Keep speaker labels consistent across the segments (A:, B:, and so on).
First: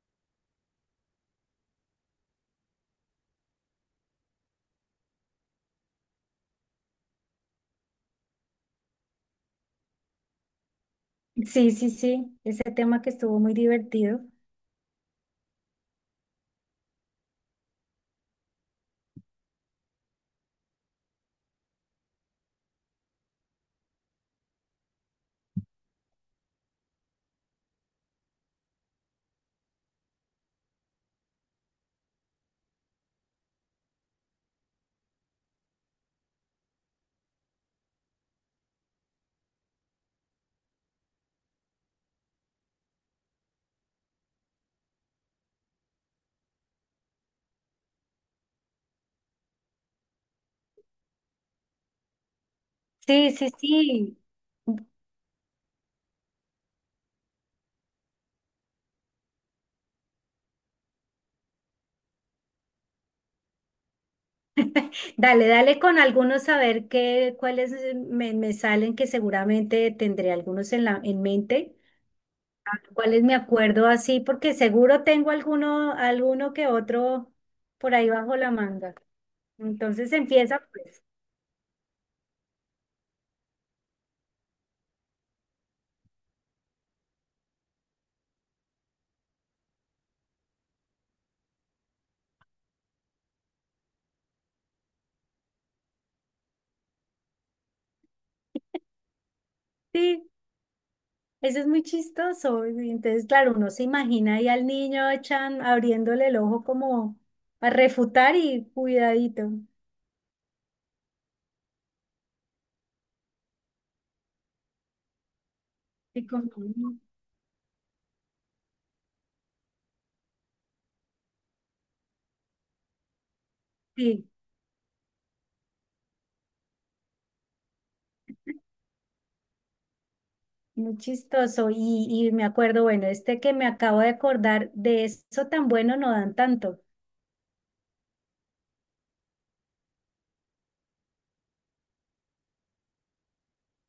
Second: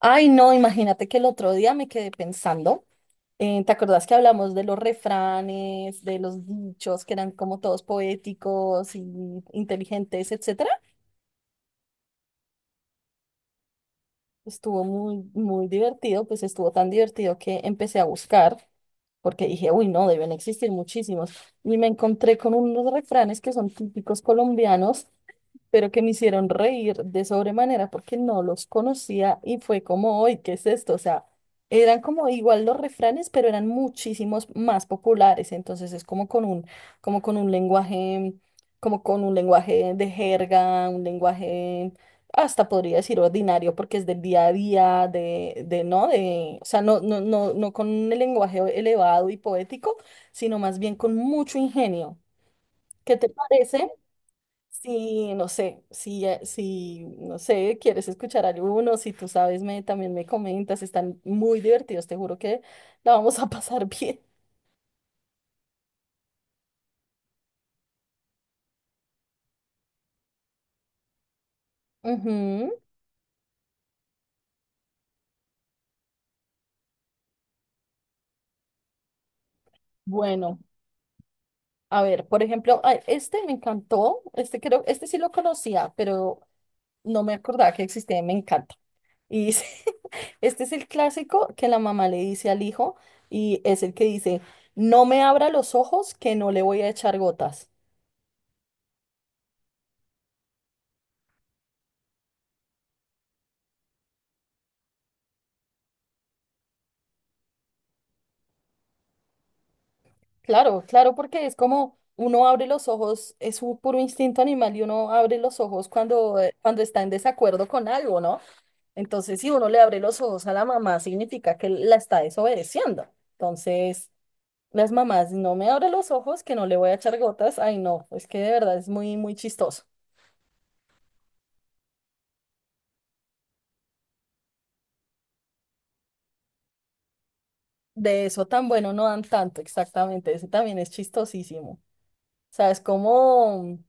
A: Ay, no, imagínate que el otro día me quedé pensando. ¿Te acordás que hablamos de los refranes, de los dichos que eran como todos poéticos y inteligentes, etcétera?
B: Sí, sí, sí, ese tema que estuvo muy divertido.
A: Estuvo muy, muy divertido, pues estuvo tan divertido que empecé a buscar, porque dije, uy, no, deben existir muchísimos. Y me encontré con unos refranes que son típicos colombianos pero que me hicieron reír de sobremanera porque no los conocía y fue como, hoy, ¿qué es esto? O sea, eran como igual los refranes, pero eran muchísimos más populares, entonces es como con un, como con un lenguaje, como con un lenguaje de jerga, un lenguaje hasta podría decir ordinario porque es del día a día, de no, de, o sea, no, no, no, no con el lenguaje elevado y poético, sino más bien con mucho ingenio. ¿Qué te
B: Sí, sí,
A: parece?
B: sí.
A: Si, no sé, si, si, no sé, quieres escuchar alguno, si tú sabes, también me comentas, están muy divertidos, te juro que la vamos a pasar bien.
B: Dale, dale con algunos a ver qué, cuáles me salen, que seguramente tendré algunos en mente.
A: Ujú.
B: A ver, ¿cuáles me acuerdo así? Porque seguro tengo alguno que otro por ahí bajo la manga. Entonces
A: Bueno,
B: empieza, pues.
A: a ver, por ejemplo, ay, este me encantó, este creo, este sí lo conocía, pero no me acordaba que existía, y me encanta. Y dice, este es el clásico que la mamá le dice al hijo y es el que dice, no me abra los ojos que no le voy a echar gotas.
B: Sí, eso es muy chistoso. Y entonces, claro, uno se imagina ahí al niño abriéndole el ojo como a refutar y cuidadito.
A: Claro, claro, porque es como uno abre los ojos, es un puro instinto animal y uno abre los ojos
B: Y
A: cuando,
B: con-
A: cuando está en desacuerdo con algo, ¿no? Entonces, si uno le abre los ojos a la mamá, significa que la está desobedeciendo. Entonces,
B: Sí,
A: las mamás, no me abre los ojos, que no le voy a echar gotas. Ay, no, es que de verdad es muy, muy chistoso.
B: muy chistoso. Y me acuerdo, bueno, este que me acabo de acordar, de eso tan bueno no dan tanto.
A: De eso tan bueno no dan tanto, exactamente. Ese también es chistosísimo. O sea, es como,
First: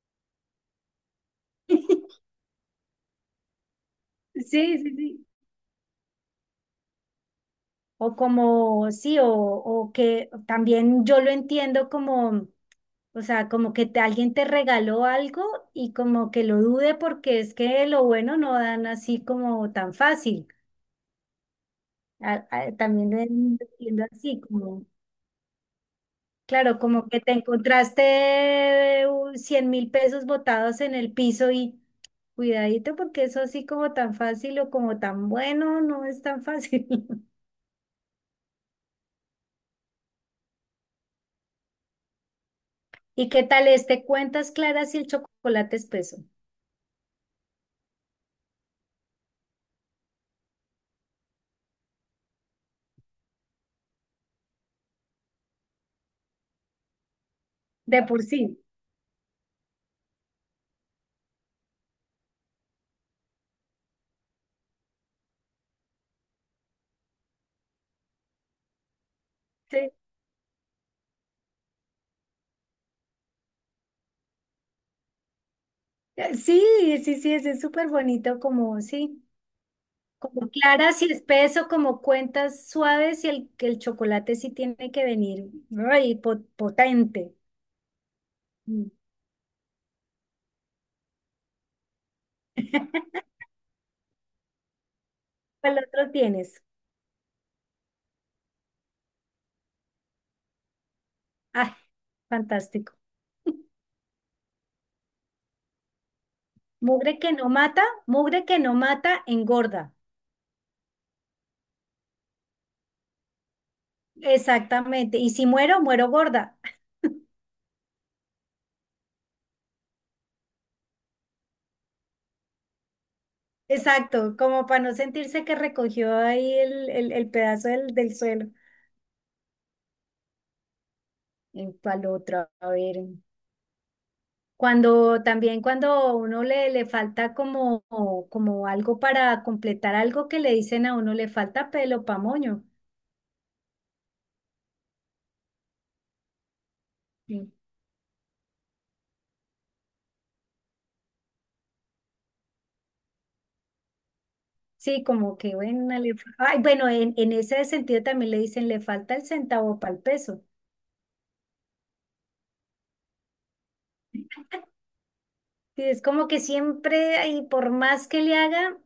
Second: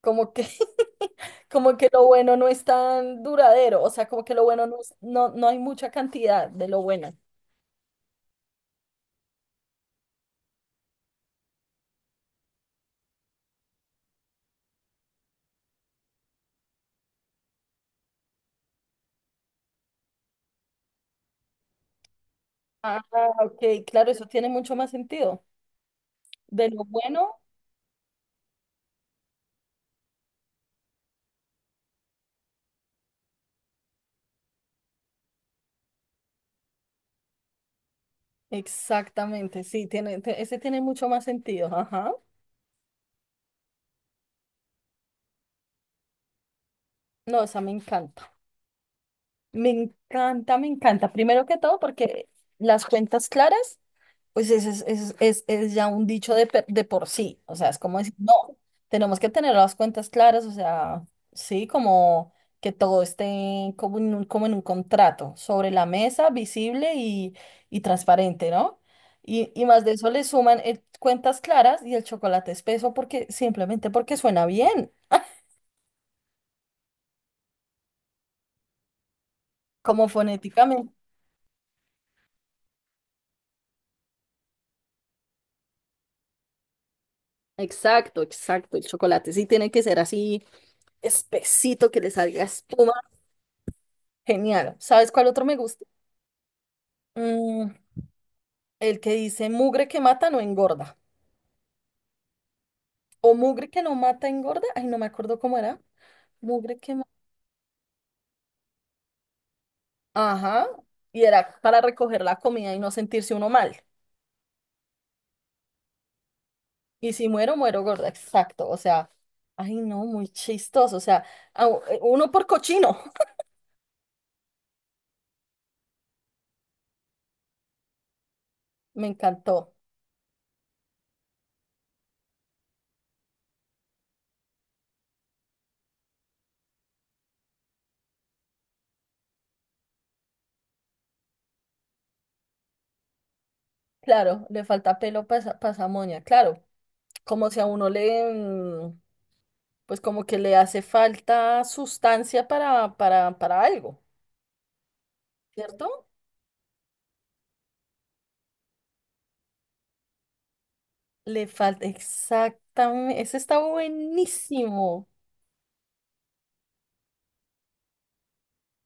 A: como que como que lo bueno no es tan duradero, o sea, como que lo bueno
B: Sí,
A: no,
B: sí, sí.
A: no, no hay mucha cantidad de lo bueno.
B: O como, sí, o que también yo lo entiendo como, o sea, como que alguien te regaló algo y como que lo dude porque es que lo bueno no dan así como tan fácil.
A: Ah,
B: También lo
A: ok,
B: entiendo
A: claro, eso
B: así,
A: tiene mucho
B: como,
A: más sentido. De
B: claro,
A: lo
B: como que te
A: bueno,
B: encontraste 100.000 pesos botados en el piso y. Cuidadito porque eso así como tan fácil o como tan bueno no es tan fácil.
A: exactamente, sí, tiene, ese tiene mucho más sentido, ajá.
B: ¿Y qué tal este? Cuentas claras y el chocolate espeso.
A: No, esa me encanta, me encanta, me encanta. Primero que todo, porque las cuentas claras, pues ese es, es ya un dicho de por sí, o sea, es como
B: De
A: decir,
B: por sí.
A: no, tenemos que tener las cuentas claras, o sea, sí, como que todo esté como en un contrato, sobre la mesa, visible y transparente, ¿no? Y más
B: Sí.
A: de eso le suman cuentas claras y el chocolate espeso porque simplemente porque suena bien,
B: Sí, sí, sí, ese es súper bonito como, sí,
A: como
B: como
A: fonéticamente.
B: claras y espeso, como cuentas suaves y que el chocolate sí tiene que venir, ay, potente.
A: Exacto, exacto, el
B: Mm.
A: chocolate sí tiene que ser así espesito, que le salga espuma. Genial. ¿Sabes cuál otro me
B: ¿Cuál
A: gusta?
B: otro tienes?
A: Mm, el que dice mugre que mata no engorda.
B: Ay, fantástico.
A: O mugre que no mata engorda. Ay, no me acuerdo cómo era. Mugre que mata.
B: Mugre que no mata, mugre que no mata, engorda.
A: Ajá. Y era para recoger la comida y no sentirse uno mal.
B: Exactamente. Y si muero, muero gorda.
A: Y si muero, muero gorda. Exacto. O sea, ay, no, muy chistoso. O sea, uno por cochino.
B: Exacto, como para no sentirse que recogió ahí el pedazo del suelo.
A: Me encantó.
B: En cual otra, a ver. Cuando también cuando uno le falta como algo para completar algo que le dicen a uno, le falta pelo pa' moño.
A: Claro, le falta pelo para esa moña. Claro, como
B: Sí.
A: si a uno le, mm, pues como que le hace falta sustancia para algo,
B: Sí, como que bueno,
A: ¿cierto?
B: ay, bueno, en ese sentido también le dicen, le falta el centavo para el peso.
A: Le falta, exactamente, ese está buenísimo.
B: Sí, es como que siempre, ahí, por más que le haga,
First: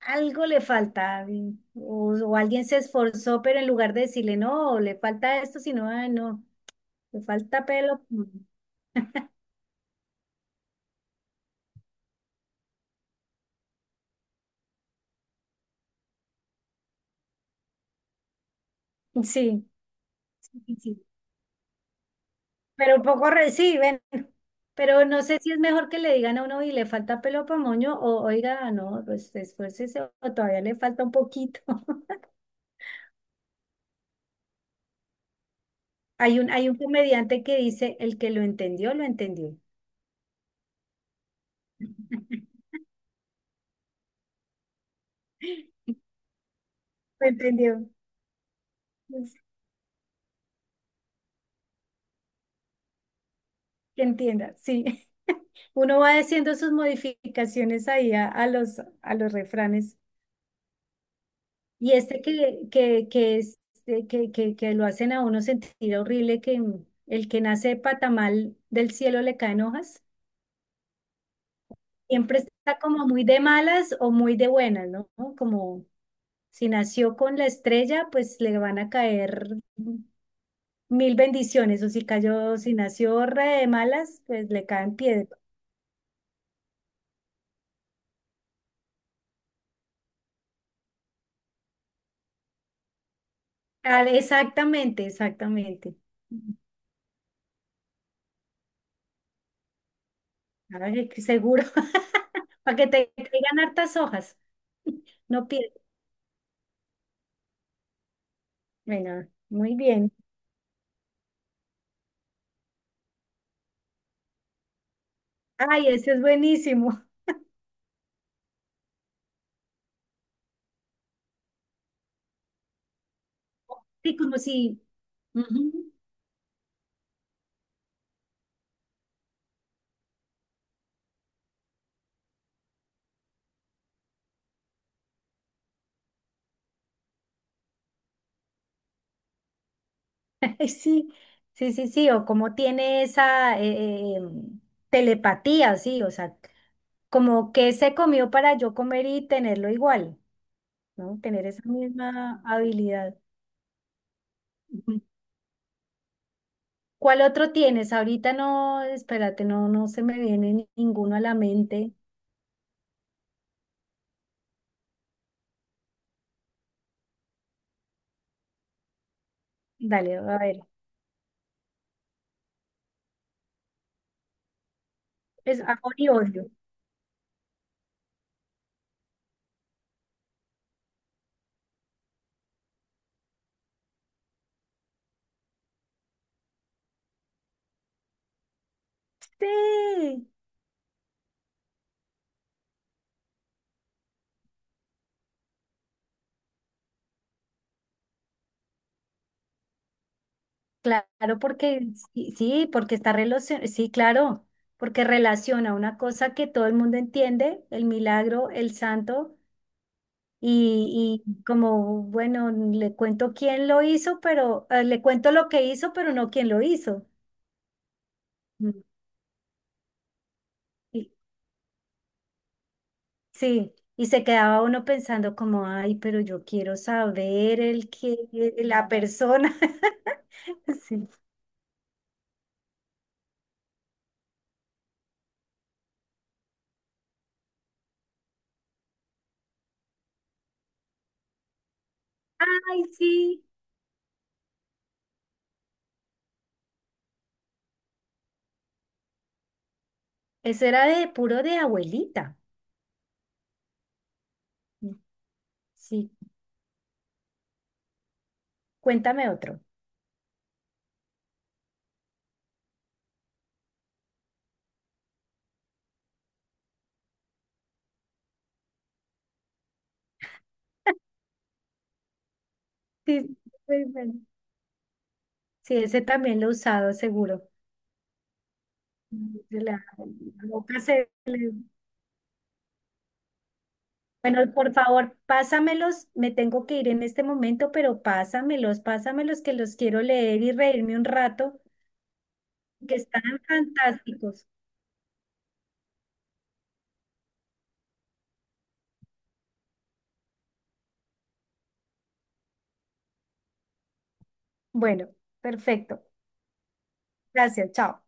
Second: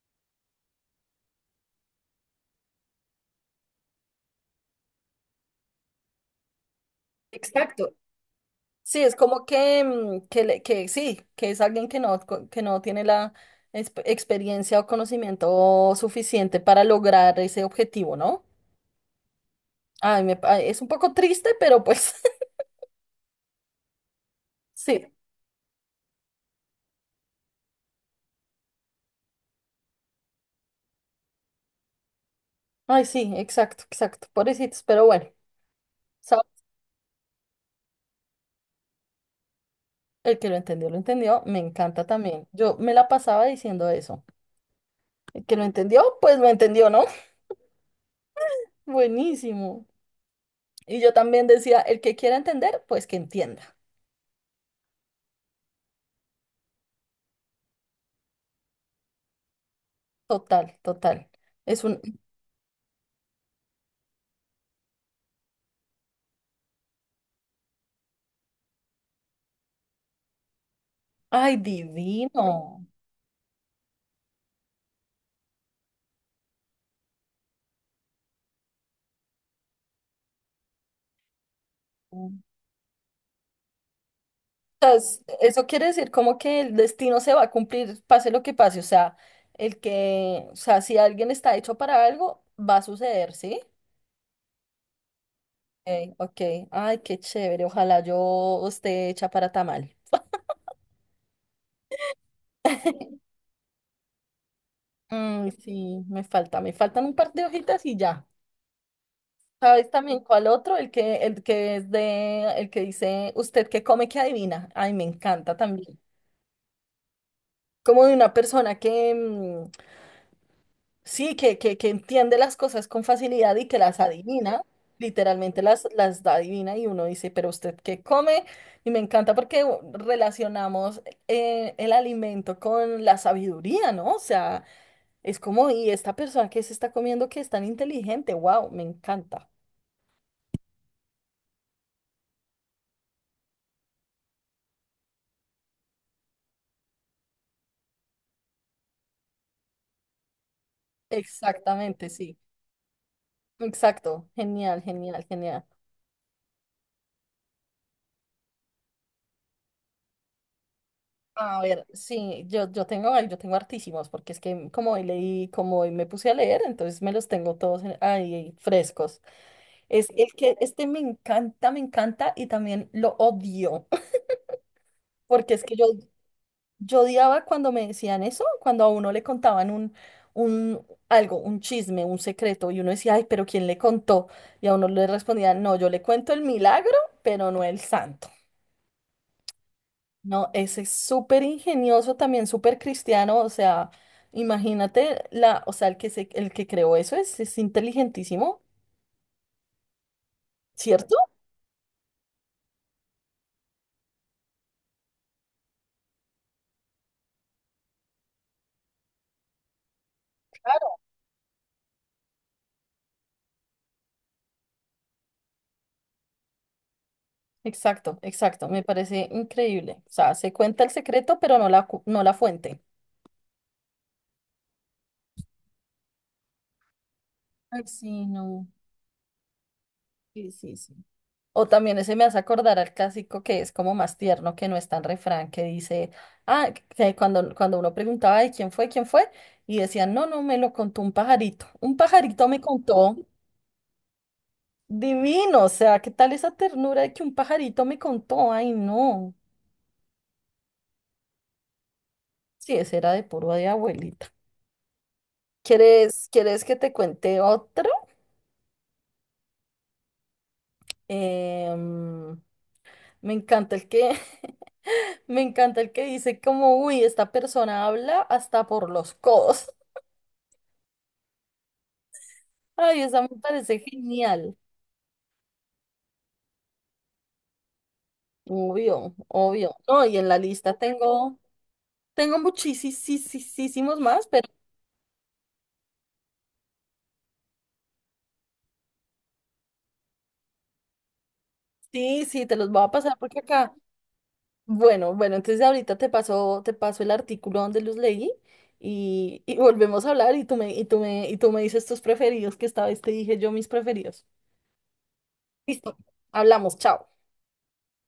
B: algo le falta. O alguien se esforzó, pero en lugar de decirle, no, le falta esto, sino, "Ay, no, le falta
A: Exacto.
B: pelo.
A: Sí, es como que, mm, que, que sí, que es alguien que no, que no tiene la experiencia o conocimiento suficiente para lograr ese objetivo, ¿no?
B: Sí,
A: Ay, me,
B: sí,
A: es un
B: sí.
A: poco triste, pero pues
B: Pero un poco reciben. Pero
A: sí.
B: no sé si es mejor que le digan a uno y le falta pelo para moño o oiga, no, pues esfuércese o todavía le falta un poquito.
A: Ay, sí, exacto, exacto. Pobrecitos, pero bueno,
B: Hay
A: ¿sabes?
B: un, hay un comediante que dice, el que lo entendió, lo entendió.
A: El que lo entendió, lo entendió. Me encanta también. Yo me la pasaba diciendo eso. El que lo entendió, pues lo entendió, ¿no?
B: Lo entendió. Pues,
A: Buenísimo. Y yo también decía, el que quiera entender, pues que entienda.
B: que entienda, sí. Uno va haciendo sus modificaciones ahí a los refranes.
A: Total, total. Es
B: Y
A: un,
B: este que, es, que lo hacen a uno sentir horrible, que el que nace de patamal del cielo le caen hojas,
A: ay,
B: siempre
A: divino.
B: está como muy de malas o muy de buenas, ¿no? Como si nació con la estrella, pues le van a caer mil bendiciones, o
A: O
B: si nació re de malas, pues le
A: sea,
B: caen piedras.
A: eso quiere decir como que el destino se va a cumplir, pase lo que pase. O sea, o sea, si alguien está hecho para algo, va a suceder, ¿sí?
B: Ah, exactamente, exactamente.
A: Ok, ok. Ay, qué chévere. Ojalá yo esté hecha para tamal.
B: Ay, que seguro. Para que te caigan hartas hojas. No
A: Mm,
B: pierdas.
A: sí, me falta, me faltan un par de hojitas y ya.
B: Bueno, muy
A: ¿Sabes
B: bien.
A: también cuál otro? El que dice, usted que come, que adivina. Ay, me encanta
B: Ay,
A: también.
B: ese es buenísimo.
A: Como de una persona que mm, sí, que entiende las cosas con facilidad y que las
B: Sí, como
A: adivina,
B: si.
A: literalmente
B: Ujú.
A: las da adivina y uno dice, pero usted qué come, y me encanta porque relacionamos el alimento con la sabiduría, ¿no? O sea, es como, y esta persona que se está comiendo que es tan inteligente, wow, me encanta.
B: Sí, sí, sí, sí. O como tiene esa telepatía, sí. O sea, como que se comió para yo comer y tenerlo igual, ¿no? Tener esa
A: Exactamente, sí.
B: misma habilidad.
A: Exacto, genial,
B: Ujú.
A: genial, genial.
B: ¿Cuál otro tienes? Ahorita no, espérate, no se me viene ninguno a la
A: A ver,
B: mente.
A: sí, yo tengo hartísimos, porque es que como hoy leí, como hoy me puse a leer, entonces me los tengo todos ahí frescos. Es
B: Dale,
A: el
B: a ver.
A: que este me encanta y también lo odio, porque
B: Es
A: es que yo,
B: amor y odio.
A: yo odiaba cuando me decían eso, cuando a uno le contaban un algo, un chisme, un secreto, y uno decía, ay, pero ¿quién le contó? Y a uno le respondían, no, yo le cuento el milagro, pero no el santo.
B: Sí,
A: No, ese es súper ingenioso también, súper cristiano, o sea, imagínate la, o sea, el que creó eso es inteligentísimo, ¿cierto?
B: claro, porque sí, sí, porque está relacionado, sí, claro, porque relaciona una cosa que todo el mundo entiende, el milagro, el santo,
A: Claro.
B: y como, bueno, le cuento quién lo hizo, pero le cuento lo que hizo, pero no quién lo hizo.
A: Exacto, exacto, me
B: Mm.
A: parece increíble. O sea, se cuenta el
B: Y-
A: secreto, pero no la, no la fuente.
B: sí, y se quedaba uno pensando como, ay, pero yo quiero saber
A: Ay, sí, no.
B: la persona.
A: Sí, sí, sí.
B: Sí.
A: O también ese me hace acordar al clásico que es como más tierno, que no es tan refrán, que dice, ah, que cuando, cuando uno preguntaba de quién fue, y decían, no, no, me lo contó un pajarito. Un pajarito me
B: Ay,
A: contó.
B: sí,
A: Divino, o sea, ¿qué tal esa ternura de que un pajarito me contó? Ay, no.
B: eso era de puro de abuelita.
A: Sí, ese era de puro de abuelita.
B: Sí,
A: ¿Quieres, quieres que te cuente otro?
B: cuéntame otro.
A: Em, me encanta el que, me encanta el que dice como, uy, esta persona habla hasta por los codos. Ay, esa me
B: Sí,
A: parece
B: muy bueno.
A: genial.
B: Sí, ese también lo he usado, seguro.
A: Obvio, obvio.
B: La-
A: No, y en la
B: la
A: lista
B: boca se
A: tengo,
B: le-
A: tengo muchísimos más, pero
B: Bueno, por favor, pásamelos. Me tengo que ir en este momento, pero pásamelos, pásamelos que los quiero leer y reírme un rato,
A: sí, sí, te los voy a
B: que
A: pasar
B: están
A: porque acá.
B: fantásticos.
A: Bueno, bueno, entonces ahorita te paso el artículo donde los leí y volvemos a hablar y tú me, y tú me dices tus preferidos, que esta vez te dije yo mis preferidos.
B: Bueno,
A: Listo,
B: perfecto.
A: hablamos, chao.
B: Gracias, chao.